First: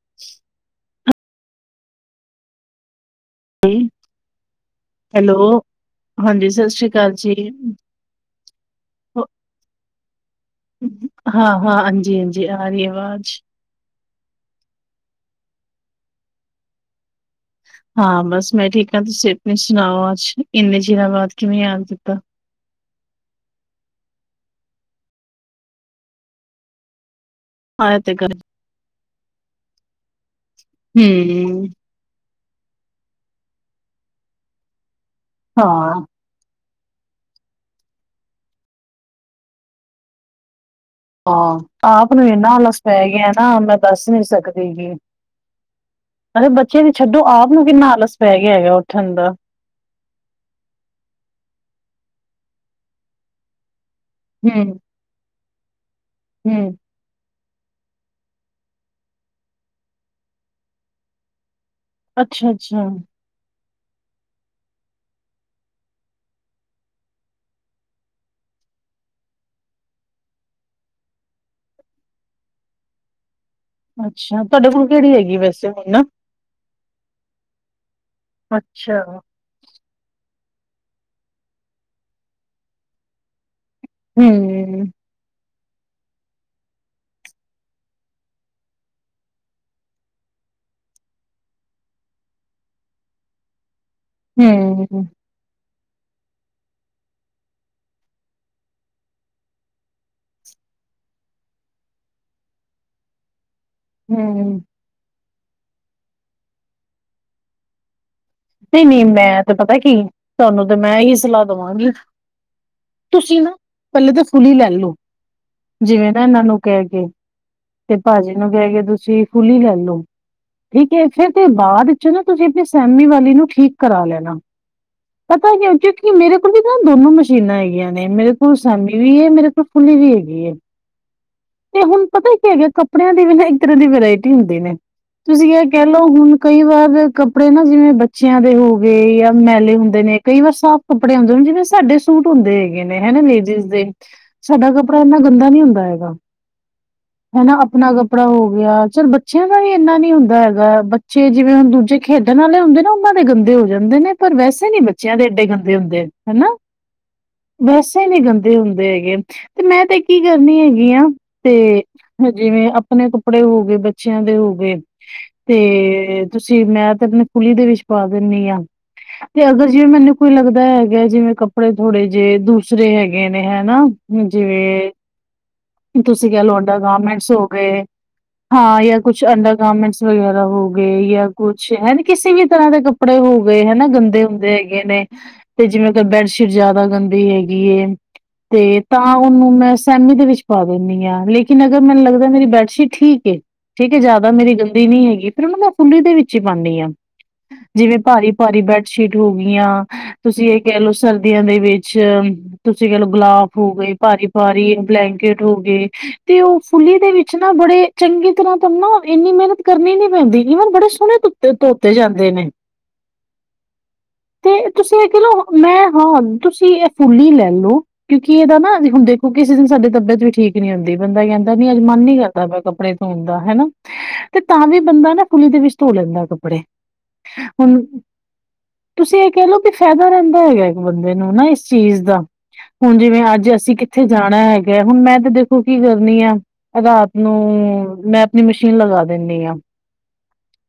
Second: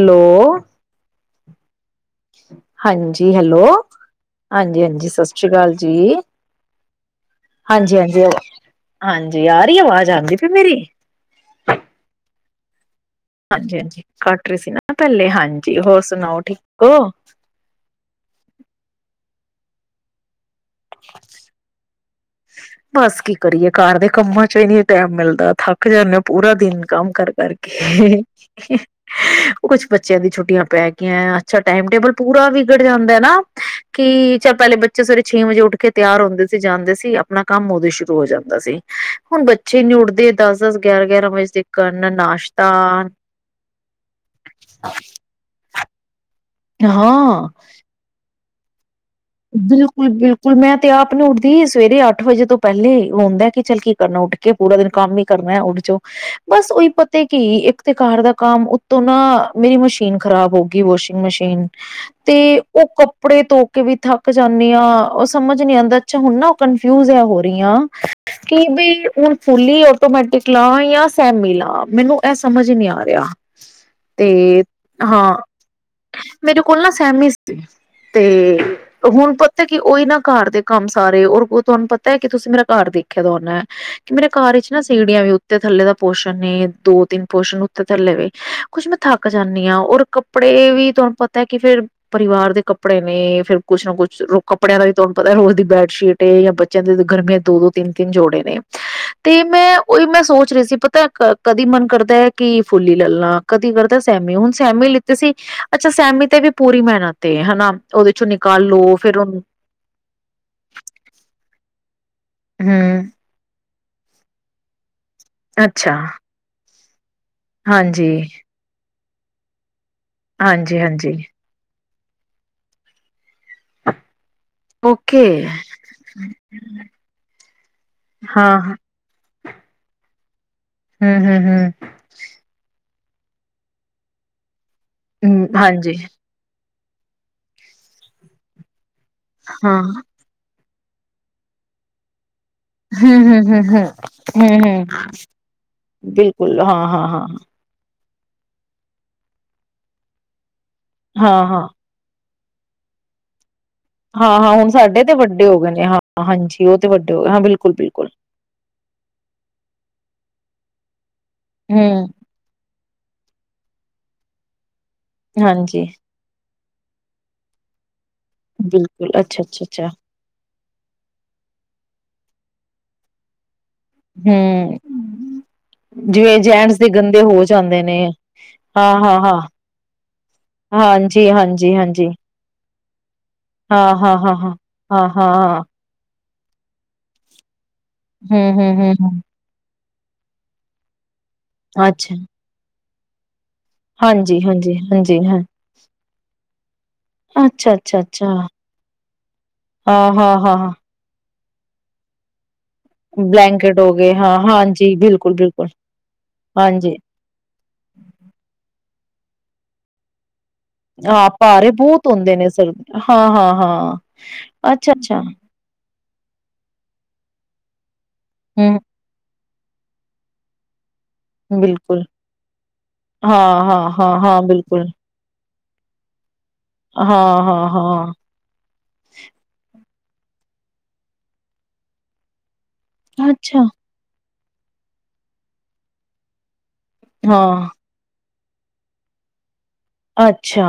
Hello. ਹਾਂਜੀ ਜੀ hello, ਹਾਂਜੀ -ਹਾਂਜੀ ਸਤਿ ਹੈਲੋ, ਸ੍ਰੀ ਅਕਾਲ ਜੀ ਹਾਂਜੀ ਸਤਿ ਸ੍ਰੀ ਅਕਾਲ ਜੀ। ਹਾਂਜੀ ਹਾਂਜੀ ਅ -ਹਾਂਜੀ ਆ ਰੀ ਆਵਾਜ਼ ਆਂਦੀ ਪੀ ਮੇਰੀ। ਹਾਂ-ਹਾਂ, ਹਾਂਜੀ-ਹਾਂਜੀ ਆ ਰਹੀ ਹੈ ਆਵਾਜ਼ ਹਾਂਜੀ ਹਾਂਜੀ ਕੱਟ ਰਹੀ ਸੀ ਨਾ ਪਹਿਲੇ। ਹਾਂਜੀ -ਹੋਰ ਸੁਣਾਓ ਠੀਕ ਹੋ? ਹਾਂ, ਬਸ ਮੈਂ ਠੀਕ ਹਾਂ। ਤੁਸੀਂ ਆਪਣੀ ਸੁਣਾਓ ਅੱਜ ਸ਼- ਇੰਨੇ ਚਿਰਾਂ ਬਾਅਦ ਕਿਵੇਂ ਯਾਦ ਕੀਤਾ? ਬਸ ਕੀ ਕਰੀਏ ਘਰ ਦੇ ਕੰਮਾਂ ਚੋ ਈ ਨੀਂ ਟੈਮ ਮਿਲਦਾ। ਥੱਕ ਜਾਂਨੇ ਪੂਰਾ ਦਿਨ ਕੰਮ ਕਰਕੇ- ਕਰਕੇ ਆਇਆ ਤੇ ਹੇਂਹੇਂ ਕਰ ਹਹ ਹੇਂੲ ਕੁਛ ਬੱਚਿਆਂ ਦੀ ਛੁਟ ਛੁਟੀਆਂ ਪੈ ਗੀਆਂ। ਅੱਛਾ ਹੂੰ। ਟਾਈਮ ਟੇਬਲ- ਪੂਰਾ ਵਿਗੜ ਜਾਂਦਾ ਏ ਨਾ ਕਿ ਚਾ ਪਹਿਲੇ ਬੱਚੇ- ਚੇ ਸਵੇਰੇ ਛੇਂ ਵਜੇ ਉੱਠ ਕੇ ਹਾਂ-ਹਾਂ, ਤਿਆਰ ਹੁੰਦੇ ਸ- ਤੇ ਜਾਂਦੇ ਸੀ ਆਪ- ਆਪਣਾ ਕੰਮ ਉਦੋਂ ਈ ਸ਼ੁਰੂ ਹੋ ਜਾਂਦਾ ਸੀ। ਹੁਣ ਬੱਚੇ ਨੀ ਉੱਠਦੇ ਦੱਸ- ਹਾਂ, ਆਪ ਨੂੰ ਇੰਨਾ ਆਲਸ ਪੈ ਗਿਆ ਨਾ। ਮੈਂ ਦੱਸ ਨੀ ਸਕਦੀ ਵੀ। ਅਤੇ, ਬੱਚੇ ਦੀ ਛੱਡੋ। ਹਾਂ ਆਪ ਨੂੰ ਕਿੰਨਾ ਆਲਸ ਪੈ- ਕੇ ਹੈਗਾ ਠੰਡਾ ਬਿਲਕੁਲ ਮੈਂ ਤੇ ਆਪ ਨਹੀਂ ਉੱਠਦੀ ਸਵੇਰੇ ਅੱਠ ਵਜੇ ਤੋਂ ਪਹਿਲੇ। ਉਹ ਹੁੰਦਾ ਕਿ ਚੱਲ ਕੀ- ਕੀ, ਕਰਨਾ ਉੱਠ ਕੇ, ਪੂਰਾ ਦਿਨ ਕੰਮ ਈ ਕਰਨਾ ਉਹਦੇ ਚੋ ਬਸ, ਹੂੰ-ਹੂੰ, ਉਹੀ ਪਤੇ ਕਿ, ਇੱਕ ਤੇ ਕਾਰ ਦਾ ਕੰਮ, ਉੱਤੋਂ ਨਾ ਮੇਰੀ ਮਸ਼ੀਨ ਖ਼ਰਾਬ ਹੋ ਗਈ, ਵਾਸ਼ਿੰਗ ਮਸ਼ੀਨ। ਤੇ, ਅੱਛਾ-ਅੱਛਾ, ਉਹ ਅੱਛਾ ਕੱਪੜੇ ਤੋਂ ਕਿ, ਵੀ ਥੱਕ ਜਾਂਦੀ ਹਾਂ, ਉਹ ਸਮਝ ਨੀ ਆਉਂਦਾਛ ਹੁਣ ਨਾ ਉਹ ਕਨਫਿਊਜ ਹੋ ਰਹੀ ਆ, ਕਿ ਬਿ ਹੁਣ ਫੁਲੀ ਆਟੋਮੈਟਿਕ ਲਾ ਜਾਂ ਸੈਮੀ ਲਾ ਮੈਨੂੰ ਇਹ ਸਮਝ ਨੀ ਆ ਰਿਹਾ। ਅੱਛਾ ਤੇ, ਅੱਛਾ ਤੁਹਾਡੇ ਕੋਲ ਕਿਹੜੀ ਹੈਗੀ ਹਾਂ, ਵੈਸੇ ਹੁਣ? ਮੇਰੇ ਕੋਲ ਨਾ ਸਹਿਮੀ ਸੀ, ਤੇ ਅੱਛਾ, ਹੁਣ, ਪਤੇ ਕਿ ਉਹਈ ਨਾ ਘਰ ਦੇ ਕੰਮ ਸਾਰੇ ਰ ਤੁਹਾਨੂੰ ਪਤਾ ਹੈ, ਕਿ ਤੁਸੀਂ ਮੇਰਾ ਘਰ ਦੇਖਿਆ ਦਾ ਹੋਨਾ ਕਿ, ਮੇਰੇ ਘਰ ਵਿਚ ਨਾ ਹੂੰ। ਸੀੜੀਆਂ ਵੀ ਉੇਤੇ ਥੱਲੇ ਦਾ ਪੋਸ਼ਣ ਨੇ ਦੋ, ਤਿੰਨ ਪੋਸ਼ਣ ਉੱਤੇ- ਥੱਲੇ ਵੇ ਕੁੱਝ ਮੈਂ ਥੱਕ ਜਾਂਦੀ ਹਾਂ, ਔਰ ਕੱਪੜੇ ਵੀ ਤੁਹਾਨੂੰ ਪਤਾ ਹੈ, ਕਿ ਫੇਰ ਪਰਿਵਾਰ ਦੇ ਕੱਪੜੇ ਨੇ ਫਿਰ ਕੁਛ, ਨਾ ਕੁਛ ਰੋ ਕੱਪੜਿਆਂ ਵੀ ਤੁਹਾਨੂੰ ਹੂੰ-ਹੂੰ ਪਤਾ ਰੋਜ਼ ਬੈਟ ਸ਼ੀਟ ਏ ਜਾਂ ਬੱਚਿਆਂ ਦੇ ਗਰਮੀਆਂ ਦੋ, ਦੋ, ਤਿੰਨ, ਤਿੰਨ ਜੋੜੇ ਨੇ, ਤੇ ਮੈਂ ਉਹੀ ਮੈਂ ਸੋਚ ਰਹੀ ਸੀ, ਪਤਾ ਕਦੀ ਮਨ ਕਰਦਾ ਹੈ, ਕਿ ਫੁੱਲਲੀ ਲੈਲਾਂ। ਕਦੀ ਕਰਦਾ ਸੈਮੀ ਹੁਣ ਸਹਿਮੇ ਲਿੱਤੇ ਸੀ। ਅੱਛਾ। ਸੈਮੀ ਤੇ ਵੀ ਪੂਰੀ ਮਿਹਨਤ ਹਨਾ ਉਹਦੇ ਚੋਂ ਨ ਨਹੀਂ, ਨਹੀਂ, ਮੈਂ ਤੇ, ਪਤਾ ਕੀ ਤੁਹਾਨੂੰ ਤੇ, ਮੈਂ ਇਹੀ ਸਲਾਹ ਦੇਵਾਂਗੀ। ਹੂੰ, ਤੁਸੀਂ ਨਾ ਪਹਿਲੇ ਤਾਂ ਫੁੱਲ ਹੀ ਲੈ ਲੋ ਅੱਛਾ ਜਿਵੇਂ ਨਾ ਇਹਨਾਂ ਨੂੰ ਕਹਿ ਕੇ ਤੇ ਹਾਂਜੀ, ਭਾਜੀ ਨੂੰ ਕਹਿ ਕੇ ਦੂ ਥੀ ਖੁੱਲ੍ਹ ਹ ਲੈ, ਲੋ ਹਾਂਜੀ, ਠੀਕ ਏ, ਹਾਂਜੀ। ਫੇਰ ਤੇ ਬਾਅਦ ਚ ਨਾ ਤੁਸੀਂ ਆਪਣੇ ਸਹਿਮੀ ਵ ਈਨੂੰ ਠੀਕ ਕਰਾ ਲੈਣਾ। ਓਕੇ। ਪਤਾ, ਕਿਉ ਕਿ, ਮੇਰੇ ਕੋਲ ਵੀ ਨਾ, ਦੋਨੋ ਮਸ਼ੀਨਾਂ ਹੈਗੀਆਂ ਨੇ, ਮੇਰੇ ਕੋਲ ਹਾਂ, ਸੈਮੀ ਵੀ ਹੈ, ਮੇਰੇ ਕੋਲ ਫੁਲੀ ਵੀ, ਹੈ ਗੀ ਏ। ਹੂੰ-ਹੂੰ-ਹੂੰ, ਤੇ, ਹੁਣ ਪਤਾ ਹੀ, ਕੀ ਹੈਗਾ ਕੱ ਕੱਪੜਿਆਂ ਦੀ ਵੀ ਨਾ, ਇੱਕ ਤਰ੍ਹਾਂ ਦੀ ਵਰਾਇਟੀ ਹੁੰਦੀ ਨੇ‌ ਤੁਸੀਂ ਇਹ, ਕਹਿ ਹਾਂਜੀ ਲਓ ਹੁਣ ਕਈ ਵਾਰ ਕੱਪੜੇ ਨਾ ਜਿਵੇਂ ਬੱਚਿਆਂ ਦੇ, ਹੋ ਯਾ ਮੈਲੇ ਹਾਂ, ਹੁੰਦੇ ਨੇ, ਕਈ ਵਾਰ ਸਾਬ ਕੱਪੜੇ ਹੁੰਦੇ ਨੀ ਜਿਵੇ ਸਾਡੇ ਸੂਟ ਹੁੰਦੇ ਹੈਗੇ ਨੇ ਹੈਨਾ ਲੇਜਿਸ ਹੂੰ-ਹੂੰ-ਹੂੰ-ਹੂੰ। ਦੇ, ਸਾਡਾ ਕੱਪੜਾ ਇੰਨਾ ਗੰਦਾ ਨੀ ਹੁੰਦਾ ਹੈਗਾ। ਕੁਲ ਹਾਂ-ਹਾਂ-ਹਾਂ ਹਨਾ ਆਪਣਾ ਕੱਪੜਾ ਹੋ ਗੇਆ, ਚੱਲ ਬੱਚਿਆਂ ਦਾ ਵੀ ਏਂਨਾ ਨੀ ਹੁੰਦਾ ਹੈਗਾ ਬੱਚੇ ਜਿਵੇਂ ਹਾਂ-ਹਾਂ। ਹੁਣ ਦੂਜੇ ਖੇਡ [unintelligible] ਹੁੰਦੇ ਨਾ ਉਨਾਂ ਦੇ ਗੰਦੇ ਹੋ ਜਾਂਦੇ ਨੇ ਪਰ ਹਾਂ-ਹਾਂ ਹੁਣ ਵੈਸੇ ਨੀ ਸਾਡੇ ਤੇ ਬੱਚਿਆਂ ਦੇ ਵੱਡੇ ਏਡੇ ਹੋ ਗਏ ਗੰਦੇ ਨੇ ਹਾਂ ਹੁੰਦੇ ਹਨਾ, ਹਾਂਜੀ ਉਹ ਤੇ ਵੱਡੇ ਹੋ ਗਏ ਹਾਂ ਵੈਸੇ ਬਿਲਕੁਲ-ਬਿਲਕੁਲ। ਨੀ ਗੰਦੇ ਹੁੰਦੇ ਹੈਗੇ। ਤੇ ਮੈਂ ਤੇ ਕੀ ਕਰਨੀ ਹੈਗੀ ਆਂ ਤੇ ਹੂੰ, ਜਿਵੇਂ ਅਪ ਅਪਣੇ ਕੱਪੜੇ ਹੋ ਗਏ, ਬੱਚਿਆਂ ਦੇ ਹੋ ਗਏ। ਹਾਂਜੀ ਤੇ ਜੀ ਮੈਂ ਤੇ ਅਪਣੇ ਕੁਲੀ ਦੇ ਵਿੱਚ ਪਾ ਦਿਨੀ ਆਂ, ਬਿਲਕੁਲ ਤੇ ਅਗਰ ਜਿਵੇਂ ਅੱਛਾ-ਅੱਛਾ-ਅੱਛਾ ਮੇਨੂੰ ਕੋਈ ਲੱਗ ਹੈਗਾ ਜਿਵੇਂ ਕੱਪੜੇ ਥੋੜ੍ਹੇ ਜੇ, ਦੂਸਰੇ ਹੈਗੇ ਨੇ ਹੈ ਨਾ ਹੂੰ। ਜਿਵੇਂ ਤੁਸੀਂ ਜਿਵੇਂ ਕੈ ਲਓ ਜੈਂਟਸ ਅੰਡਰ ਦੇ ਗੰਦੇ ਗਾਰਮੈਂਟਸ ਹੋ ਜਾਂਦੇ ਗਏ, ਨੇ ਹਾਂ ਯਾ ਕੁਛ ਹਾਂ-ਹਾਂ-ਹਾਂ, ਅੰਡਰ ਗਾਰਮੈਂਟਸ ਵਗੈਰਾ ਹੋ ਗਏ ਯਾ ਕੁਛ ਹੈਨੀ ਹਾਂਜੀ-ਹਾਂਜੀ-ਹਾਂਜੀ। ਕਿਸੇ ਵੀ ਤਰ੍ਹਾਂ ਦੇ ਕੱਪੜੇ ਹੋ ਗਏ ਹਾਂ, ਹਨਾ ਹਾਂ, ਗੰਦੇ ਹਾਂ, ਹੁੰਦੇ ਹੈਗੇ ਹਾਂ, ਨੇ, ਹਾਂ, ਹਾਂ। ਤੇ ਜਿਵੇਂ ਕ ਬੈਡਸ਼ੀਟ ਜਆਦਾ ਗੰਦੀ ਹੈ ਹੂੰ, ਹੂੰ, ਤੇ ਹੂੰ, ਤਾਂ ਹੂੰ ਉਹਨੂੰ ਮੈਂ ਸੈਮੀ ਦੇ ਵਿੱਚ ਪਾ ਦਿੰਨੀ ਆਂ। ਲੇਕਿਨ ਅਗਰ ਮੇਨੂੰ ਅੱਛਾ ਲੱਗਦਾ ਮੇਰੀ ਬੈਡਸ਼ੀਟ ਠੀਕ ਏ। ਠੀਕ ਹੈ ਜਾਅਦਾ ਹਾਂਜੀ, ਮੇਰੀ ਹਾਂਜੀ, ਗੰਦੀ ਨੀ ਹਾਂਜੀ ਹੈਗੀ ਹਾਂ। ਫਿਰ ਉਨੂੰ ਮੈਂ ਫੂਲੀ ਦੇ ਵਿੱਚ ਈ ਪਾਨੀ ਆ, ਅੱਛਾ, ਜਿਵੇਂ ਅੱਛਾ, ਅੱਛਾ ਭਾਰੀ-ਭਾਰੀ ਬੈਡਸ਼ੀਟ ਹੋ ਗਈਆਂ, ਹਾਂ, ਹਾਂ, ਤੁਸੀਂ ਹਾਂ। ਏ ਹਾਂ, ਕੈ ਲਓ ਸਰ [unintelligible] ਵਿੱਚ ਤੁਸੀਂ ਕੈਲੋ ਗਲਾਫ ਹੋ ਬਲੈਂਕਟ ਗਏ, ਹਾਂ, ਭਾਰੀ-ਭਾਰੀ ਹਾਂਜੀ ਬਿਲਕੁਲ, ਬਲੈਂਕੇਟ ਹੋ ਬਿਲਕੁਲ ਗਏ, ਤੇ ਓ ਹਾਂਜੀ ਫੁੱਲੀ ਦੇ ਵਿੱਚ ਨਾ ਬੜੇ ਚੰਗੀ ਤਰ੍ਹਾਂ ਤਨ ਨਾ ਇੰਨੀ ਮੈਨਤ ਕਰਨੀ ਨੀ ਪੈਂਦੀ। ਈਵਨ ਬੜੇ ਸੋਣੇ ਹਾਂ ਤੁ ਭਾਰੇ ਧੋਤੇ ਬਹੁਤ ਜਾਂਦੇ ਹੁੰਦੇ ਨੇ, ਸਰ ਹਾਂ, ਹਾਂ, ਹਾਂ ਤੇ ਅੱਛਾ, ਤੁਸੀਂ ਏ ਕੈ ਅੱਛਾ ਲਓ ਮੈਂ ਹਾਂ ਤੁਸੀਂ ਐ ਫੁੱਲੀ ਲੈ ਲਓ, ਕਿਉਂਕਿ ਏਦਾ ਨਾ ਹੂੰ। ਹੁਣ ਦੇਖੋ ਕਿਸੇ ਦਿਨ ਸਾਡੀ ਤਬੀਅਤ ਵੀ ਠੀਕ ਠੀਕ ਨੀਂ ਹੁੰਦੀ। ਬੰਦਾ ਕੈਂਦਾ ਨੀਂ ਐ ਅੱਜ ਮਨ ਬਿਲਕੁਲ ਨੀ ਕਰਦਾ ਪੇਆ ਕੱਪੜੇ ਧੋਣ ਦਾ ਹਾਂ, ਹੈਨਾ, ਹਾਂ, ਹਾਂ, ਤੇ ਹਾਂ ਤਾਂ ਵੀ ਬਿਲਕੁਲ ਬੰਦਾ ਨਾ ਫੁੱਲੀ ਦੇ ਵਿੱਚ ਧੋ ਲੈਂਦਾ ਕੱਪ ਬੜੇ, ਹਾਂ, ਹਾਂ, ਹੁਣ, ਹਾਂ। ਤੁਸੀਂ ਏ ਕੈ ਲਓ ਕਿ ਫਾਇਦਾ ਰਹਿੰਦਾ ਹੈਗਾ ਇੱਕ ਬੰਦੇ ਨੂੰ ਨਾ ਇਸ ਚੀਜ਼ ਦਾ ਹੁਣ ਜਿਵੇਂ ਅੱਜ ਅੱਛਾ ਅਸੀਂ ਕਿੱਥੇ ਜਾਣਾ ਮੈਂ ਹੈਗੇ ਹੁਣ ਮੈਂ ਦੇਖੋ ਕੀ ਕਰਨੀ ਆ। ਰਾਤ ਨੂੰ ਹਾਂ ਮੈਂ ਮਸ਼ੀਨ ਲਗਾ ਦਿੰਨੀ ਆਂ। ਅੱਛਾ,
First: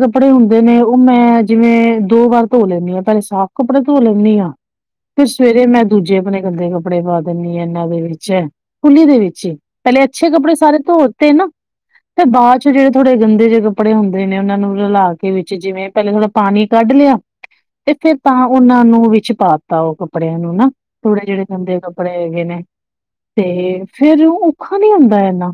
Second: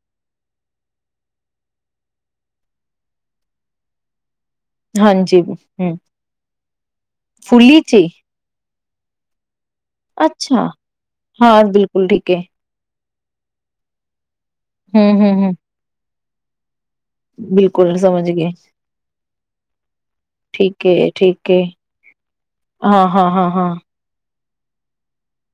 ਕੱਪੜੇ ਹੁੰਦੇ ਨੇ ਉਹ ਮੈਂ ਜਿਵੇਂ ਦੋ ਵਾਰ ਧੋ ਲੈਂਦੀ ਹਾਂ, ਪਹਿਲੇ ਸਾਫ਼ ਕੱਪੜੇ ਧੋ ਲੈਂਦੀ ਹਾਂ। ਫਿਰ ਹਾਂਜੀ ਸਵੇਰੇ ਮੈਂ ਹੂੰ ਦੂਜੇ ਆਪਣੇ ਗੰਦੇੇ ਕੱ ਕੱਪੜੇ ਪਾ ਦਿੰਨੀ ਆਂ ਫੁੱਲੀ ਇਹਨਾਂ ਦੇ ਚੀ ਫੁਲੀ ਦੇ ਵਿੱਚ ਹੀ ਪਹਿਲੇ ਅੱਛੇ ਕੱਪੜੇ ਅੱਛਾ ਸਾਰੇ ਧੋਤੇ ਨਾ ਹਾਂ ਬਿਲਕੁਲ ਤੇ ਠੀਕ ਹੈ ਬਾਅਦ ਚ ਜਿਹੜੇ ਥੋੜੇ ਗੰਦੇ ਜੇ ਕੱਪੜੇ ਹੁੰਦੇ ਆ। ਨੇ ਉਹਨਾਂ ਨੂੰ ਹੂੰ, ਰਲਾ ਕੇ ਹੂੰ, ਹੂੰ ਵਿੱਚ ਜਿਵੇਂ ਪਹਿਲੇ ਥੋੜਾ ਪਾਣੀ ਕੱਢ ਲਿਆ ਤੇ ਬਿਲਕੁਲ ਫਿਰ ਸਮਝ ਤਾਂ ਗਏ। ਉਹਨਾਂ ਨੂੰ ਵਿੱਚ ਪਾਤਾ ਉਹ ਕੱਪੜਿਆਂ ਨੂੰ ਨਾ ਠੀਕ ਏ ਥੋੜੇ ਜਿਹੜੇ ਠੀਕ ਏ ਗੰਦੇ ਕੱਪੜੇ ਹੈਗੇ ਨੇ। ਹਾਂ ਹਾਂ ਹਾਂ ਹਾਂ ਤੇ ਫਿਰ ਔਖਾ ਨੀ ਹੁੰਦਾ ਇੰਨਾ।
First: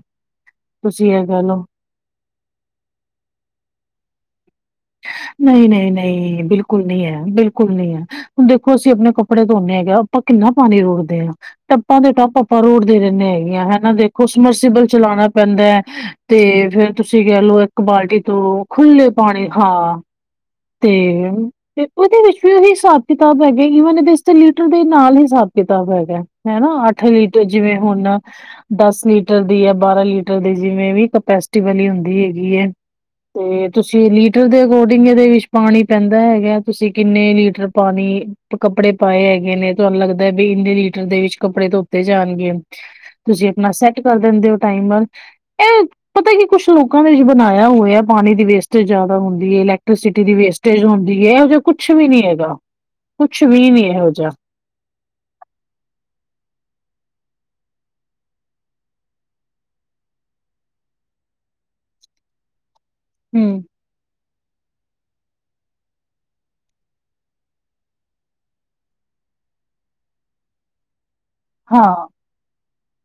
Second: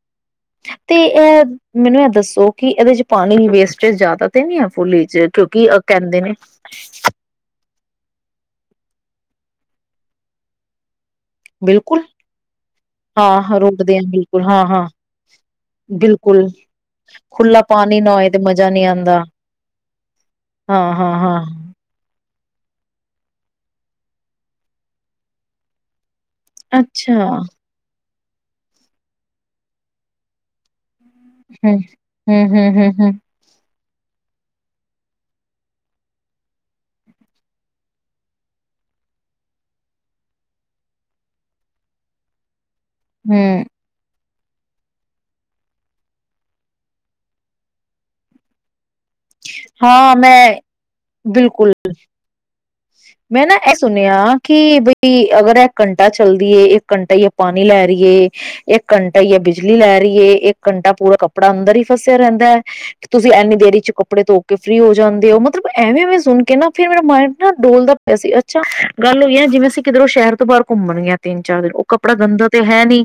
ਤੇ ਇਹ ਮੈਨੂੰ ਇਹ ਦੱਸੋ ਕਿਉਂਕਿ ਇਹਦੇ ਚ ਪਾਣੀ ਵੇਸਟੇਜ ਜ਼ਿਆਦਾ ਤੇ ਨੀ ਹੈ ਫੁੱਲੀ ਚ ਕਿਉਂਕਿ ਨਹੀਂ, ਨਹੀਂ, ਕਹਿੰਦੇ ਨੇ ਨਹੀਂ ਬਿਲਕੁਲ ਨਹੀਂ ਹੈ, ਬਿਲਕੁਲ ਨਹੀਂ ਹੈ ਹੁਣ ਦੇਖੋ ਅਸੀਂ ਆਪਣੇ ਕੱਪੜੇ ਧੋਣੇ ਹੈਗੇ ਆਪਾਂ ਕਿੰਨਾ ਪਾਣੀ ਰੋਕਦੇ ਟੱਪਾਂ ਬਿਲਕੁਲ ਦੇ ਟੱਪ ਆਪਾਂ ਰੋੜਦੇ ਰਹਿੰਦੇ ਹੈਗੇ ਹਾਂ ਆ ਹਨਾ ਰੋਕਦੇ ਦੇਖੋ ਬਿਲਕੁਲ ਹਾਂ ਸਮਰਸੀਬਲ ਹਾਂ ਚਲਾਣਾ ਪੈਂਦਾ ਹੈ, ਬਿਲਕੁਲ ਤੇ ਫੇਰ ਤੁਸੀਂ ਕਹਿ ਲਓ ਖੁੱਲਾ ਇੱਕ ਪਾਣੀ ਨਾ ਬਾਲਟੀ ਹੋਏ ਤੇ ਤੋਂ ਮਜ਼ਾ ਨਹੀਂ ਖੁੱਲੇ ਆਉਂਦਾ ਪਾਣੀ ਹਾਂ ਹਾਂ ਤੇ ਹਾਂ ਹਾਂ ਫਿਰ ਉਹਦੇ ਵਿੱਚ ਹਿਸਾਬ ਕਿਤਾਬ ਹੈਗੇ ਈਵਨਦੇ ਲੀਟਰ ਦੇ ਨਾਲ ਹੀ ਹਿਸਾਬ ਕਿਤਾਬ ਹੈਗਾ। ਹੈਨਾ ਅੱਠ ਅੱਛਾ ਲੀਟਰ ਜਿਵੇਂ ਹੁਣ ਦਸ ਲੀਟਰ ਦੀ ਐ, ਬਾਰਾਂ ਲੀਟਰ ਦੀ ਜਿਵੇਂ ਵੀ ਹਮ ਕਪੈਸਟੀਵਲ ਹੀ ਹੁੰਦੀ ਹਮ ਹੈਗੀ ਹੈ ਹਮ ਹਮ ਹਮ ਤੇ ਤੁਸੀਂ ਲੀ ਲੀਟਰ ਦੇ ਅਕੋਰਡਿੰਗ ਇਹਦੇ ਵਿੱਚ ਪਾਣੀ ਪੈਂਦਾ ਹੈਗਾ, ਤੁਸੀਂ ਕਿੰਨੇ ਲੀਟਰ ਪਾਣੀ ਕੱਪੜੇ ਪਾਏ ਹੈਗੇ ਨੇ, ਤੁਹਾਨੂੰ ਲੱਗਦਾ ਵੀ ਇੰਨੇ ਲੀਟਰ ਦੇ ਵਿੱਚ ਕੱਪੜੇ ਧੋਤੇ ਜਾਣਗੇ। ਤੁਸੀਂ ਹਮ ਆਪਣਾ ਸੈੱਟ ਕਰ ਦਿੰਦੇ ਹੋ ਟਾਈਮ ਵੱਲ ਇਹ ਪਤਾ ਕੀ ਕੁਛ ਲੋਕਾਂ ਨੇ ਜ ਬਣਾਇਆ ਹੋਇ ਆ ਪਾਣੀ ਦੀ ਵੇਸਟੇਜ ਆ ਹੁੰਦੀ ਹੈ ਹਾਂ ਇਲੈਕਟ੍ਰੀਸਿਟੀ ਦੀ ਮੈਂ ਵੇਸਟੇਜ ਹੁੰਦੀ ਹੈ, ਇਹੋ ਜਿਹਾ ਬਿਲਕੁਲ ਕੁਛ ਵੀ ਨੀ ਹੈਗਾ। ਕੁਛ ਮੈਂ ਨਾ ਵੀ ਇਹ ਨੀ ਇਹੋ ਸੁਣਿਆ ਜਿਹਾ ਕਿ ਬਈ ਅਗਰ ਇੱਕ ਘੰਟਾ ਚੱਲਦੀ ਹੈ ਇੱਕ ਘੰਟਾ ਹੀ ਪਾਣੀ ਲੈ ਰਹੀਏ, ਇੱਕ ਘੰਟਾ ਹੀ ਹੈ ਬਿਜਲੀ ਲੈ ਰਹੀਏ, ਇੱਕ ਘੰਟਾ ਪੂਰਾ ਕੱਪੜਾ ਅੰਦਰ ਹੀ ਫਸਿਆ ਰਹਿੰਦਾ ਹੈ, ਤੁਸੀਂ ਇੰਨੀ ਹੂੰ, ਦੇਰੀ ਚ ਕੱੱਪੜੇ ਧੋ ਕੇ ਫਰੀ ਹੋ ਜਾਂਦੇ ਹੋ ਮਤਲਬ ਐਵੇਂ ਐਵੇਂ ਮੈਂ ਸੁਣ ਕੇ ਨਾ ਫਿਰ ਮੇਰਾ ਮਾਈਂਡ ਨਾ ਡੋਲਦਾ ਪਿਆ ਸੀ ਅੱਛਾ ਗੱਲ ਹੋਈ ਹੈ ਜਿਵੇਂ ਅਸੀਂ ਕਿਧਰੋਂ ਸ਼ਹਿਰ ਤੋਂ ਬਾਹਰ ਘੁੰਮਣ ਗ ਤਿੰਨ ਚਾਰ ਦਿਨ ਉਹ ਹਾਂ ਕੱਪੜਾ ਗੰਦਾ ਤੇ ਹੈ ਨੀ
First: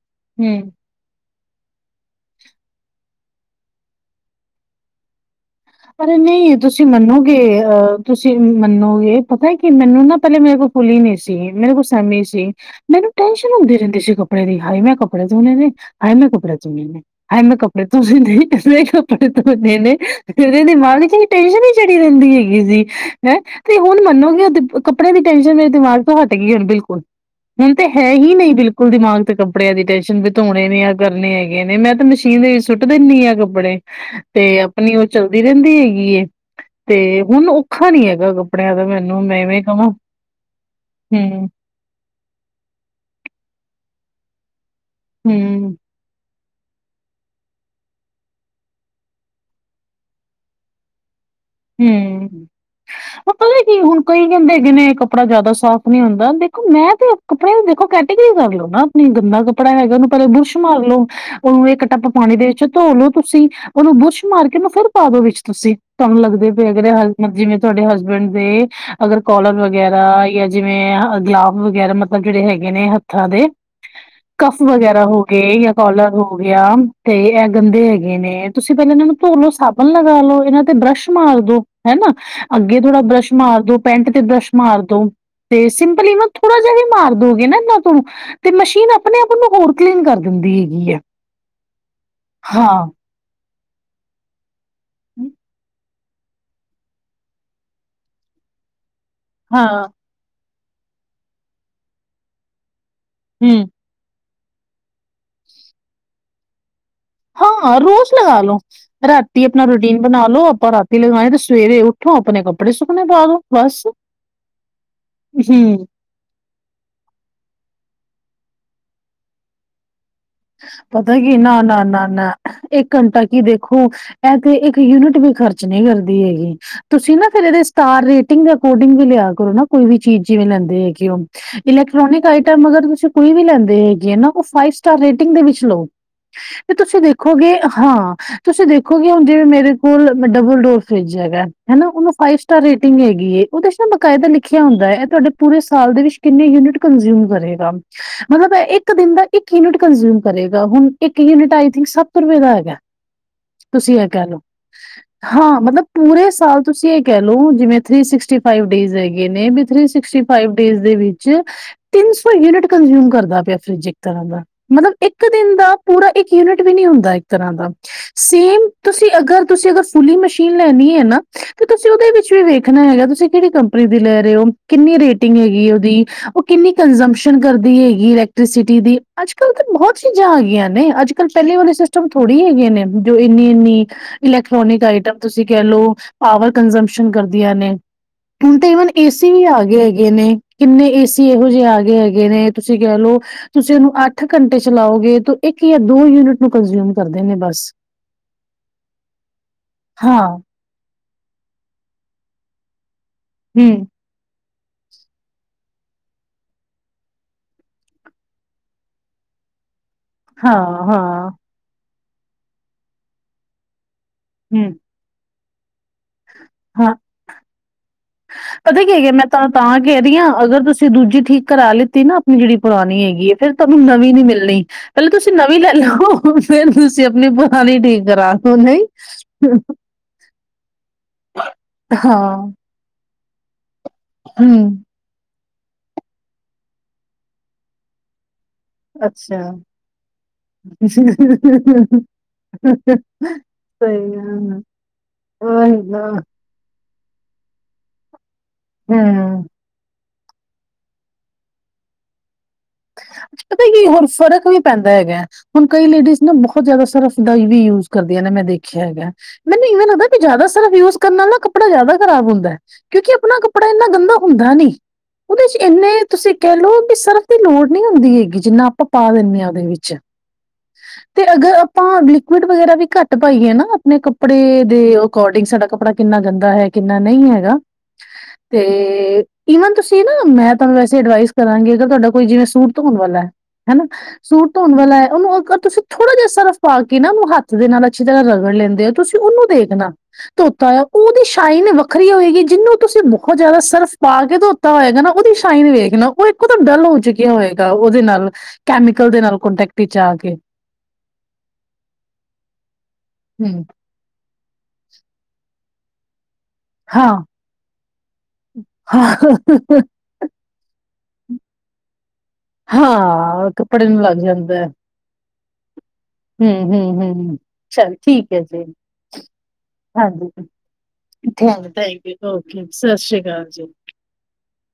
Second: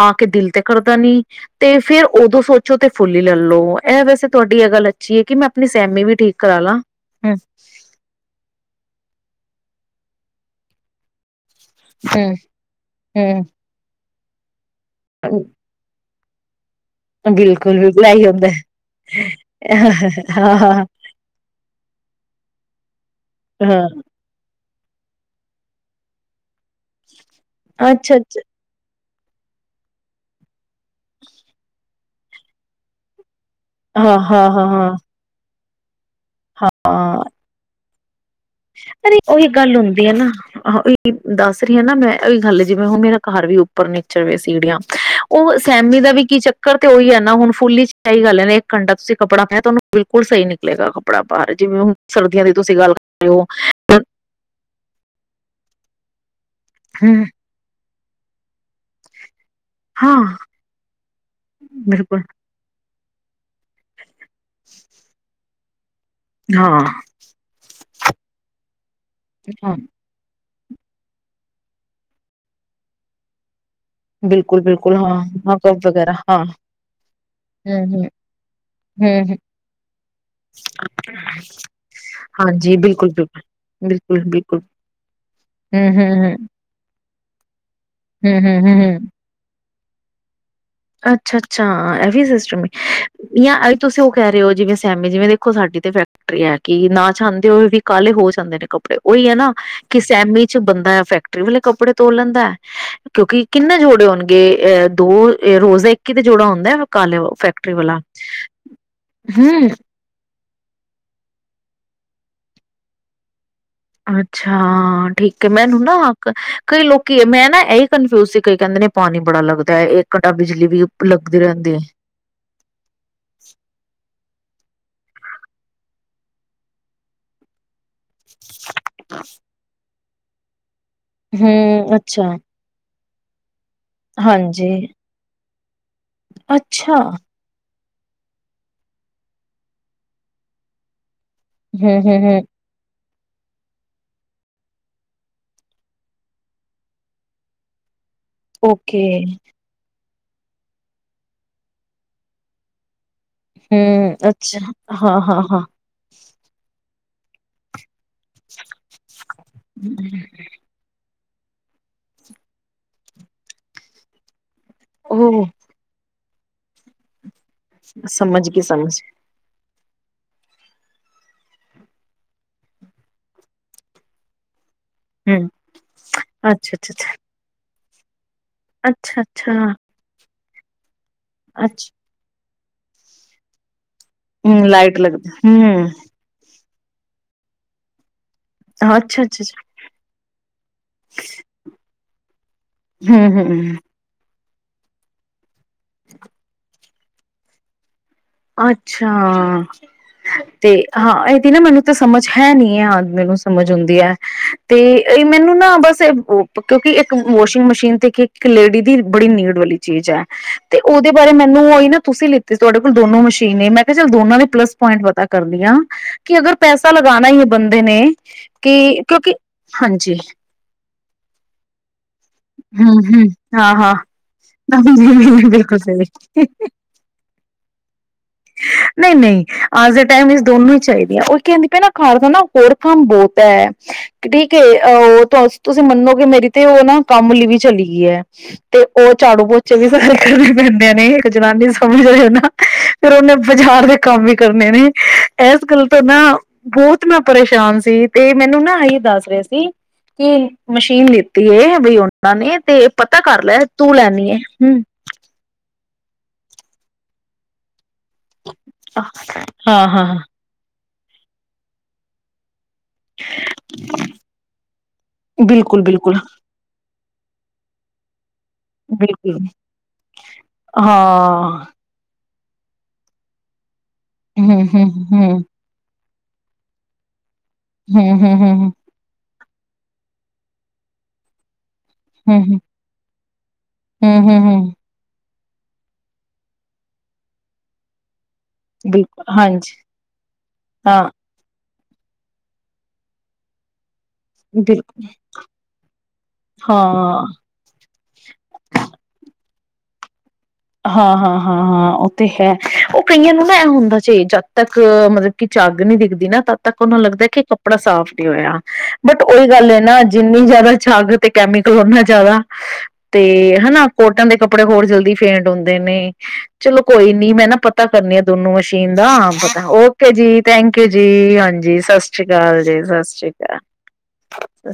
ਆ ਕੇ ਦਿਲ ਤੇ ਹੂੰ ਕਰਦਾ ਨੀ ਤੇ ਫੇਰ ਉਦੋਂ ਸੋਚੋ ਤੇ ਫੁੱਲ ਹੀ ਲੈ ਲੋ, ਇਹ ਵੈਸੇ ਤੁਹਾਡੀ ਇਹ ਗੱਲ ਅੱਛੀ ਹੈ ਕਿ ਮੈਂ ਆਪਣੀ ਸੈਮੀ ਪਰ ਵੀ ਠੀਕ ਨਹੀਂ ਕਰਾ ਲਾ ਤੁਸੀਂ ਹੂੰ ਮੰਨੋਗੇ ਅਹ ਤੁਸੀਂ ਮਨੋਗੇ ਇਹ ਪਤਾ ਕਿ ਮੈਨੂੰ ਨਾ ਪਹਿਲੇ ਮੇਰੇ ਕੋਲ ਫੂਲੀ ਨਹੀਂ ਸੀ। ਮੇਰੇ ਕੋਲ ਸੈਮੀ ਹੂੰ ਸੀ, ਮੈਨੂੰ ਟੈਨਸ਼ਨ ਹੂੰ ਹੁੰਦੀ ਰਹਿੰਦੀ ਸੀ ਕਪੜੇ ਵੀ ਹਾਈ ਮੈਂ ਕਪੜੇ ਧੋਣੇ ਨੇ ਹਾਏ ਮੈ ਕਪੜੇ ਹਾਏ ਮੈਂ ਬਿਲਕੁਲ, ਕੱਪੜੇ ਧੋਣੇ ਬਿਲਕੁਲ ਐਹੀ ਨੇ, ਹੁੰਦਾ ਹੈ। ਕੱਪੜੇ ਧੋਣੇ ਨੇ। ਫਿਰ ਹਾਂ, ਇਹਦੀ ਹਾਂ, ਦਿਮਾਗ ਵਿੱਚ ਟੈਸ਼ਨ ਹੀ ਚੜੀ ਰਹਿੰਦੀ ਹੈਗੀ ਸੀ। ਹੈਂ ਤੇ ਹਾਂ, ਹੁਣ ਮੰਨੋਗੇ ਕੱੱਪੜੇ ਦੀ ਟੇਨਸ਼ਨ ਮੇਰੇ ਦਿਮਾਗ ਤੋਂ ਹਟ ਗਈ ਹੁਣ ਬਿਲਕੁਲ। ਹੁਣ ਤੇ ਹੈ ਅੱਛਾ, ਹੀ ਅੱਛਾ। ਨਹੀਂ ਬਿਲਕੁਲ ਦਿਮਾਗ ਕੱਪੜਿਆਂ ਦੀ ਟੈਨਸ਼ਨ ਵੀ ਧੋਣੇ ਨੇ ਆ ਕਰਨੇ ਹੈਗੇ ਨੇ ਮੈਂ ਤਾਂ ਮਸ਼ੀਨ ਦੇ ਵੀਚ ਸੁੱਟ ਦਿੰਦੀ ਆਂ ਕਪ ਪੜੇ ਹਾਂ, ਹਾਂ, ਤੇ ਹਾਂ, ਆਪਣੀ ਹਾਂ, ਉਹ ਚੱਲਦੀ ਰਹਿੰਦੀ ਹੈਗੀ ਹੇ। ਤੇ ਹਾਂ ਹੁਣ ਔਖਾ ਨੀ ਹੈਗਾ, ਕੱਪੜਿਆਂ ਦਾ ਅਰੇ ਮੈਨੂੰ ਮੈਂ ਉਹੀ ਇਵੇਂ ਗੱਲ ਕਵਾਂ ਹੁੰਦੀ ਏ ਨਾ, ਉਹੀ ਹੂੰ, ਦੱਸ ਰਹੀ ਆ ਨਾ ਮੈਂ ਉਹੀ ਗੱਲ ਜਿਵੇਂ ਹ ਮੇਰਾ ਘਰ ਵੀ ਉੱਪਰ ਨੇ ਸੀੜੀਆਂ ਉਹ ਹੂੰ, ਸੈਮੀ ਦਾ ਵੀ ਕੀ ਚੱਕ ਚੱਕਰ ਤੇ ਉਹੀ ਹੈ ਨਾ ਹੁਨ ਫੁੱਲੀ ਏਹੀ ਗੱਲ ਹੈ ਨਾ ਇੱਕ ਘੰਟਾ ਤੁਸੀਂ ਕੱਪੜਾ ਪਾਇਆ ਤੇ ਉਹਾਨੂੰ ਬਿਲਕੁਲ ਸਹੀ ਨਿਕਲੇਗਾ। ਕਪੜਾ ਬਾਹਰ ਜਿਵੇਂ ਹੁਣ ਸਰਦੀਆਂ ਹੂੰ ਦੀ ਤੁਸੀਂ ਗੱਲ ਰਹੇ ਹੋ ਪਤਾ ਨੀ ਕੀ ਹੁਣ ਕਈ ਕਹਿੰਦੇ ਹੈਗੇ ਕਪੜਾ ਜ਼ਿਆਦਾ ਸਾਫ਼ ਨੀ ਹੁੰਦਾ ਦੇਖੋ ਮੈਂ ਤੇ ਹੂੰ, ਕੱਪੜੇ ਕਹੋ ਕੈਟੇਗਰੀ ਕਰ ਲਓ ਨਾ ਆਪਣੀ ਗੰਦਾ ਕੱਪੜਾ ਹੈਗਾ ਉਹਨੂੰ ਹਾਂ ਪਹਿਲੇ ਬੁਰੁਸ਼ ਮਾਰ ਲੋੋ, ਉਹਨੂੰ ਇੱਕ ਟੱਪ ਬਿਲਕੁਲ ਪਾਣੀ ਦੇ ਵਿੱਚ ਧੋ ਲਓ। ਤੁਸੀਂ ਉਹਨੂੰ ਬੁਰਸ਼ ਮਾਰ ਕੇ ਉਹਨੂੰ ਫਿਰ ਪਾ ਦੋ ਵਿੱਚ ਤੁਸੀਂ। ਕੰਮ [unintelligible] ਹਾਂ, ਜਿਵੇਂ ਤੁਹਾਡੇ ਹਸ ਹਸਬੈਂਡ ਦੇ ਅਗਰ ਕੋਲਰ ਹਾਂ ਵਗੈਰਾ ਜਾਂ ਜਿਵੇਂ ਗਲਾਬ ਵਗੈਰਾ ਮਤਲਬ ਜਿਹੜੇ ਹੈਗੇ ਨੇ ਹੱਥਾਂ ਦੇ ਕਫ ਬਿਲਕੁਲ, ਬਿਲਕੁਲ ਵਗੈਰਾ ਹਾਂ, ਹੋ ਹਾਂ ਗਏ ਜਾਂ ਕਬ ਕੋਲਰ ਵਗੈਰਾ ਹੋ ਹਾਂ, ਗਿਆ, ਤੇ ਇਹ ਹੂੰ, ਗੰਦੇ ਹੂੰ, ਹੈਗੇ ਨੇ ਤੁਸੀਂ ਪਹਿਲਾਂ ਇਹਨਾਂ ਨੂੰ ਹੂੰ, ਧੋ ਹੂੰ ਲਓ ਸਾਬਣ ਲਗਾ ਲਓ ਇਹਨਾਂ ਦੇ ਬਰੱਸ਼ ਮਾਰ ਦੋ ਹਨਾ, ਹਾਂਜੀ ਅੱਗੇ ਥੋੜਾ ਬਿਲਕੁਲ, ਬਰੱਸ਼ ਬਿਲਕੁਲ, ਮਾਰ ਦੋ, ਪੈਂਟ ਬਿਲਕੁਲ, ਤੇ ਬਿਲਕੁਲ। ਬਰੱਸ਼ ਮਾਰ ਦੋ, ਤੇ ਹੂੰ, ਸਿੰਪਲ ਨਾ ਹੂੰ, ਹੂੰ, ਥੋੜਾ ਜਿਹਾ ਵੀ ਮਾਰ ਦੋਗੇ ਨਾ [unintelligible] ਹੂੰ, ਤੇ ਹੂੰ, ਹੂੰ, ਮਸ਼ੀਨ ਹੂੰ। ਆਪਣੇ-ਆਪ ਨੂੰ ਹੋਰ ਕਲੀਨ ਕਰ ਦਿੰਦੀ। ਹੈਗੀ ਹੈ ਅੱਛਾ-ਅੱਛਾ ਇਹ ਵੀ ਸਿਸਟਮ ਹਾਂ ਜਾ ਇਹ ਵੀ ਤੁਸੀਂ ਉਹ ਕਹਿ ਰਹੇ ਹੋ ਜਿਵੇਂ ਜਿਵੇਂ ਜਿਵੇ ਦੇਖੋ ਸਾਡੀ ਤੇ ਫੈ ਫੈਕਟਰੀ ਆ ਕੀ ਨਾ ਚਾਹੁੰਦੇ ਹੋ ਵੀ ਕਾਲੇ ਹੋ ਜਾਂਦੇ ਨੇ ਕੱਪੜੇ। ਤੇ ਉਹੀ ਏ ਨਾ ਹਾਂ ਕਿ ਸੈਮੀ ਵਿੱਚ ਬੰਦਾ ਫੈਕਟਰੀ ਵਾਲੇ ਕੱਪੜੇ ਧੋ ਲੈਂਦਾ ਕਿਉਂਕਿ ਹਮ ਕਿੰਨੇ ਜੋੜੇ ਹੋਣਗੇ ਗੇ ਆ ਦੋ ਇਹ ਰੋਜ਼ਾ ਇੱਕ ਹੀ ਤੇ ਜੋੜਾ ਹੁੰਦਾ। ਕਾਲੇ ਫੈਕਟਰੀ ਹਾਂ ਵਾਲਾ ਰੋਜ਼ ਲਗਾ ਲੋ, ਰਾਤੀ ਆਪਣਾ ਹੂੰ ਰੂਟੀਨ ਬਣਾ ਲੋ। ਆਪਾਂ ਰਾਤੀ ਲਗਾਉਣੀ ਤੇ ਸਵੇਰੇ ਉੱਠੋ ਆਪਣੇ ਕੱਪੜੇ ਸੁੱਕਣੇ ਪਾ ਦੋ। ਬਸ ਅੱਛਾ ਠੀਕ ਹੈ ਹਮ ਮੈਨੂੰ ਨਾ ਕਈ ਲੋਕੀ ਮੈਂ ਨਾ ਇਹ ਕਨਫਿਊਜ ਸੀ ਕਈ ਕਹਿੰਦੇ ਨੇ ਪਾਣੀ ਬੜਾ ਲੱਗਦਾ ਏ ਪਤਾ ਕੀ ਨਾ ਨਾ ਨਾ ਨਾ ਇੱਕ ਘੰਟਾ ਕੀ ਦੇਖੋ ਇਹ ਤੇ ਇੱਕ ਯੂਨਿਟ ਵੀ ਖਰਚ ਨਹੀਂ ਕਰਦੀ ਹੈਗੀ, ਤੁਸੀਂ ਨਾ ਫਿਰ ਇਹਦੇ ਸਟਾਰ ਰੇਟਿੰਗ ਦੇ ਅਕੋਰਡਿੰਗ ਵੀ ਲਿਆ ਕਰੋ ਨਾ ਕੋਈ ਵੀ ਚੀਜ਼ ਜਿਵੇਂ ਲੈਂਦੇ ਹੈਗੇ। ਹੂੰ ਇਲੈਕਟ੍ਰੋਨਿਕ ਅੱਛਾ ਆਈਟਮ ਅਗਰ ਤੁਸੀ ਕੋਈ ਵੀ ਲੈਂਦੇ ਹੈਗੇ ਨਾ ਉਹ ਹਾਂਜੀ ਫਾਈਵ ਸਟਾਰ ਰੇਟ। ਦੇ ਵਿੱਚ ਲੌ, ਤੇ ਅੱਛਾ ਤੁਸੀਂ ਵੈਖੋਗੇ ਹਾਂ ਤੁਸੀਂ ਦੇਖੋਗੇ ਹੁਣ ਜਿਵੇਂ ਮੇਰੇ ਕੋਲ ਡਬਲ ਡੋਰ ਫਰਿੱਜ ਹੈਗਾ ਹਨਾ ਹੂੰ ਉਹਨੂੰ ਹੂੰ ਫਾਈਵ ਹੂੰ ਸਟਾਰ ਰੇਟਿੰਗ ਹੈਗੀ ਉਹਦੇ ਚ ਨਾ ਬਕਾਇਦਾ ਲਿਖਿਆ ਹੁੰਦਾ ਹੈ ਤੁਹਾਡੇ ਪੂਰੇ ਸਾਲ ਦੇ ਵਿੱਚ ਕਿੰਨੇ ਯੂਨਿਟ ਕੰਜਿਊਮ ਕਰੇਗਾ। ਮਤਲਬ ਇੱਕ ਓਕੇ ਦਿਨ ਦਾ ਇੱਕ ਯੂਨਿਟ। ਕਰੇਗਾ ਹੁਣ ਇੱਕ ਯੂਨਿਟ ਆਈ ਥਿੰਕ ਸੱਤ ਰੁਪਏ ਦਾ ਹੈਗਾ। ਤੁਸੀਂ ਇਹ ਕਹਿ ਲਓ ਹਾਂ ਮਤਲਬ ਪੂਰੇ ਸਾਲ ਤੁਸੀਂ ਇਹ ਕਹਿ ਲੋ ਜਿਵੇਂ ਥ੍ਰੀ ਸਿਕਸਟੀ ਫਾਈਵ ਡੇਜ ਹੈਗੇ ਨੇ ਵੀ੍ ਥ੍ਰੀ ਸਿਕਸਟੀ ਫਾਈਵ ਡੇਜ ਦੇ ਵੀ ਤਿੰਨ ਸੌ ਯੂਨਿਟ ਕੰਜ਼ਿਊਮ ਕਰਦਾ ਪਿਆ ਫਰਿਜ ਇੱਕ ਤਰ੍ਹਾਂ ਦਾ ਮਤਲਬ ਇੱਕ ਉਹ ਦਿਨ ਦਾ ਪੂਰਾ ਇੱਕ ਯੂਨਿਟ ਵੀ ਨਹੀਂੀ ਹੁੰਦਾ ਤਰ੍ਹਾਂ ਦਾ, ਸਮਝ ਗਈ ਸੇਮ ਸਮਝ ਤੁਸੀਂ ਗਈ, ਅਗਰ ਤੇ ਅਗਰ ਫੁਲੀ ਮਸ਼ੀਨ ਲੈਣੀ ਹੈ ਨਾ ਤੁਸੀਂ ਉਹਦੇ ਵਿੱਚ ਵੀ ਵੇਖਣਾ ਹੈਗਾ ਤੁਸੀਂ ਕਿਹੜੀ ਕੰਪਨੀ ਦੀ ਲੈ ਰਹੇ ਹੋ ਕਿੰਨੀ ਰੇਟਿੰਗ ਹੂੰ ਹੈਗੀ ਉਹਦੀ, ਉਹ ਕਿੰਨੀ ਅੱਛਾ ਅੱਛਾ ਅੱਛਾ ਕੰਜੰਪਸ਼ਨ ਕਰਦੀ ਹੈਗੀ। ਕੀ ਰੇਟ ਟੀ ਦੀ ਅੱਛਾ [unintelligible] ਅੱਛਾ ਬਹੁਤ ਚੀਜ਼ਾਂ ਆ ਗਈ ਨੇ ਅੱਜ ਪਹਿਲੇ ਵਾਲ ਅੱਛ ਸਿਸਟਮ ਥੋੜ੍ਹੀ ਹੈਗੇ ਹੈ। ਜੋ ਇੰਨੀ ਇੰਨੀ ਹੂੰ ਇਲੈਕਟ੍ਰੋਨਿਕ ਲਾਈਟ ਆਈਟਮ ਲੱਗਦਾ ਤੁਸੀਂ ਕਹਿ ਹੂੰ ਲਓ ਪਾਵਰ ਕਨਜ਼ਮਸ਼ਨ ਕਰਦੀਆਂ ਨੇ ਹੁਣ ਤਾਂ ਈਵਨ ਅੱਛਾ ਅੱਛਾ ਏਸੀ ਵੀ ਅੱਛਾ, ਆ ਗਏ ਹੈਗੇ ਨੇ ਕਿੰਨੇ ਏਸੀ ਇਹੋ ਜਿਹੇ ਆ ਗਏ ਹੈਗੇ ਨੇ ਤੁਸੀਂ ਕਹਿ ਲਓ ਹੂੰ ਤੁਸੀਂ ਹੂੰ ਉਹਨੂੰ ਅੱ ਘੰਟੇ ਚਲਾਓਗੇ ਤੂੰ ਇੱਕ ਜਾਂ ਦੋ ਯੂਨਿਟ ਨੂੰ ਕੰਜ਼ਿਊਮ ਕਰਦੇ ਨੇ ਬਸ ਅੱਛਾ ਹਾਂ ਤੇ ਹਾਂ ਇਹਦੀ ਨਾ ਮੈਨੂੰ ਤਾਂ ਸਮਝ ਹੈ ਨੀ ਆ ਮੈਨੂੰ ਸਮਝ ਹੂੰ ਆਉਂਦੀ ਹੈ। ਤੇ ਇਹ ਮੈਨੂੰ ਨਾ ਬਸ ਕਿਉਂਕਿ ਇੱਕ ਵਾਸ਼ਿੰਗ ਮਸ਼ੀਨ ਤੇ ਕੀ ਇੱਕ ਲੇਡੀ ਦੀ ਬੜੀ ਨੀਡ ਵਾਲੀ ਚੀਜ਼ ਹੈ ਹਾਂ ਤੇ ਉਹਦੇ ਹਾਂ ਬਾਰੇ ਮੈਨੂੰ ਉਹਈ ਨਾ ਤੁਸੀਂ ਲਿੱਤੀ ਸੀ, ਤੁਹਾਡੇ ਦੋ ਮਸ਼ੀਨਾਂ, ਮੈਂ ਚੱਲ ਦੋਨਾਂ ਦੇ ਹੂੰ ਪਲੱਸ ਪੁਆਇੰਟ ਪਤਾ ਕਰਦੀਆਂ ਕਿ ਅਗਰ ਪੈਸਾ ਹਾਂ ਲਗਾਉਣਾ ਈ ਆ, ਬੰਦੇ ਨੇ ਪਤਾ ਕਿ ਗਿਆ ਮੈਂ ਕਿਉਂਕਿ ਤਾਂ ਤਾਂ ਕਹਿ ਰਹੀ ਹਾਂਜੀ ਆ, ਅਗਰ ਤੁਸੀਂ ਦੂਜੀ ਠੀਕ ਕਰਾ ਲਿੱਤੀ ਨਾ ਜਿਹੜੀ ਹਮ ਪੁਰਾਣੀ ਹਮ ਹੈਗੀ ਹੈ, ਫੇਰ ਹਾਂ ਤੁਹਾਨੂੰ ਹਾਂ ਨਵੀਂ ਨੀ ਮਿਲਣੀ, ਪਹਿਲਾਂ ਤੁਸੀਂ ਨਵੀਂ ਲੈ ਬਿਲਕੁਲ ਲਓ, ਸਹੀ ਫੇਰ ਤੁਸੀਂ ਆਪਣੀ ਪੁਰਾਣੀ ਠੀਕ ਕਰਾ ਦੋ ਨਹੀਂ, ਨਹੀਂ ਅੱਜ ਦੇ ਟਾਈਮ ਇਸ ਦੋਨੋਂ ਹੀ ਚਾਹੀਦੀਆਂ ਉਹ ਹਾਂ। ਆ ਠੀਕ ਹੂੰ ਏ ਅਹ ਉਹ ਤਾਂ ਤੁਸੀਂ ਮੰਨੋਗੇ ਮੇਰੀ ਤੇ ਉਹ ਨਾ ਕੰਮ ਲਈ ਵੀ ਚਲੀ ਗਈ ਆ। ਤੇ ਉਹ ਝਾੜੂ ਅੱਛਾ ਪੋਚੇ ਵੀ ਸਾਰੇ ਕਰਨੀ ਪੈਂਦੇਆਂ ਨੇ ਸਹੀ ਇੱਕ ਜਨਾਨੀ ਸਮਝ ਰਹੇ ਹੋ ਨਾ, ਫਿਰ ਉਹਨੇ ਬਾਜ਼ਾਰ ਦੇ ਕੰਮ ਵੀ ਗੱਲ ਆ ਕਰਨੇ ਨੇ ਇਸ ਗੱਲ ਤੋਂ ਨਾ ਬਹੁਤ ਮੈਂ ਪਰੇਸ਼ਾਨ ਸੀ ਤੇ, ਮੈਨੂੰ ਨਾ ਇਹਈ ਦੱਸ ਰਿਹੇ ਹੂੰ ਸੀ ਕਿ ਮਸ਼ੀਨ ਲਿਤੀ ਆ, ਬਈ ਉਹ ਪਤਾ ਨਹੀਂ ਚ ਪਤਾ ਕੀ, ਹੁਣ ਫਰਕ ਵੀ ਹਮ ਪੈਂਦਾ ਹੈਗਾ, ਹੁਣ ਕਈ ਲੇਡੀਜ਼ ਨਾ ਬਹੁਤ ਜ਼ਿਆਦਾ, ਸਰਫ਼ ਡਾਈ ਵੀ ਯੂਜ ਯੂਜ ਕਰਦੀਆਂ ਨੇ ਮੈਂ ਦੇਖਿਆ ਹੈਗਾ, ਮੈਨੂੰ ਇਵੇਂ ਹਾਂ ਹਾਂ ਲੱਗਦਾ ਵੀ ਹਾਂ ਜ਼ਿਆਦਾ ਸਰਫ਼ ਯੂਜ ਕਰਨ ਨਾਲ ਕੱਪੜਾ ਜ਼ਿਆਦਾ ਖਰਾਬ ਹੁੰਦਾ ਹੈ। ਕਿਉਂਕਿ ਆਪਣਾ ਕੱਪੜਾ ਇੰਨਾ ਗੰਦਾ ਹੁੰਦਾ ਨੀ, ਉਹਦੇ ਚ ਬਿਲਕੁਲ ਇੰਨੇ ਬਿਲਕੁਲ ਤੁਸੀਂ ਕਹਿ ਲਓ ਵੀ ਸਰਫ ਦੀ ਲੋੜ ਨਹੀਂ ਹੁੰਦੀ ਹੈਗੀ, ਜਿੰਨਾ ਆਪਾਂ ਪਾ ਬਿਲਕੁਲ ਦਿੰਦੇ ਹਾਂ ਉਹਦੇ ਵਿੱਚ ਤੇ ਅਗਰ ਹਾਂ ਆਪਾਂ ਅਗਲੀ ਲੀਕ ਵੱਡ ਵਗੈਰਾ ਵੀ ਘੱਟ ਪਾਈਏ ਨਾ ਆਪਣੇ ਹਮ ਕੱਪੜੇ ਦੇ ਹਮ ਹਮ ਅਕੋਰਡਿੰਗ, ਸਾਡਾ ਕੱਪੜਾ ਕਿੰਨਾ ਗੰਦਾ ਹੈ, ਕਿੰਨਾ ਨਹੀਂ ਹੈ ਗਾ ਹਮ ਹਮ ਹਮ ਤੇ ਈਵਨ ਤੁਸੀਂ ਨਾ, ਮੈਂ ਤੁਹਾਨੂੰ ਵੈਸੇ ਐਡਵਾਈਸ ਕਰਾਂਗੇ ਅਗਰ ਕੋਈ ਹਮ ਜਿਵੇਂ ਸੂਟ ਧੋਣ ਵਾਲਾ ਆ ਹਨਾ, ਹਮ ਹਮ ਸੂਟ ਹਮ ਧੋਣ ਵਾਲਾ ਆ ਉਹਨੂੰ ਤੁਸੀਂ ਥੋੜਾ ਜਿਹਾ ਸਰਫ ਪਾ ਕੇ ਨਾ ਹੱਥ ਦੇ ਨਾਲ ਅੱਛੀ ਤਰ੍ਹਾਂ ਰਗ ਲੈਂਦੇ ਆ, ਤੁਸੀਂ ਬਿਲਕੁਲ ਉਹਨੂੰ ਹਾਂਜੀ ਦੇਖਣਾ ਧੋਤਾ ਹੋਇਆ, ਹਾਂ ਉਹਦੀ ਸ਼ਾਈਨ ਵ ਵੱਖਰੀ ਹੋਏਗੀ, ਜਿਹਨੂੰ ਤੁਸੀਂ ਬਹੁਤ ਜ਼ਿਆਦਾ ਸਰਫ ਪਾ ਕੇ ਧੋਤਾ ਬਿਲ ਹੋਏਗਾ ਨਾ ਉਹਦੀ ਸ਼ਾਈਨ ਵੇਖ ਨਾ ਉਹ ਇੱਕਦਮ ਡਲ ਹੋ ਹਾਂ, ਆ ਹੋਏਗਾ, ਉਹਦੇ ਨਾਲ ਕੈਮੀਕਲ ਦੇ ਨਾਲ ਕੋਂਟੈ ਵਿਚ ਆਕੇ ਹਾਂ ਹਾਂ ਹਾਂ ਹਾਂ ਉਹ ਤੇ ਹੈ, ਉਹ ਕਈਆਂ ਨੂੰ ਨਾ ਹੂੰ ਐਂ ਹੁੰਦਾ ਜੇ ਤੱਕ ਮਤਲਬ ਕਿ ਝੱਗ ਨੀ ਦਿਖਦੀ ਨਾ ਤਾਂ ਤੱਕ ਉਹੂੰ ਹਾਂ, ਲੱਗਦਾ ਕਿ ਕੱਪੜਾ ਸਾਫ਼ ਨਹੀਂ ਹੋਇਆ ਬਟ ਹਾਂ, ਉਹੀ ਗੱਲ ਨਾ ਜਿੰਨੀ ਜ਼ਿਆਦਾ ਛਾਗ ਤੇ ਕੈਮੀਕਲ ਉਹਨਾਂ ਜ਼ਿਆਦਾ ਤੇ ਹਾਂ ਹਨਾ ਕੱਪੜੇ ਨੂੰ ਲੱਗ ਕੋਟਨ ਦੇ ਜਾਂਦਾ ਕੱਪੜੇ ਹੈ ਹੋਰ ਜਲਦੀ ਪੇਂਟ ਹੁੰਦੇ ਨੇ ਹੂੰ, ਚਲੋ ਹੂੰ, ਕੋਈ ਨੀ ਹੂੰ ਮੈਂ ਨਾ ਪਤਾ ਚਲ ਕਰਨੀ ਆ ਠੀਕ ਹੈ ਦੋਨੋ ਜੀ ਮਸ਼ੀਨ ਦਾ ਪਤਾ ਓਕੇ ਜੀ ਹਾਂਜੀ। ਥੈਂਕੂ ਜੀ ਥੈਂਕ ਹਾਂਜੀ ਸਤ ਥੈਂਕ ਯੂ ਸ੍ਰੀ ਅਕਾਲ ਓਕੇ ਜੀ ਸਤਿ ਸ਼੍ਰੀ ਸ੍ਰੀ ਅਕਾਲ ਜੀ ਅੱਛਾ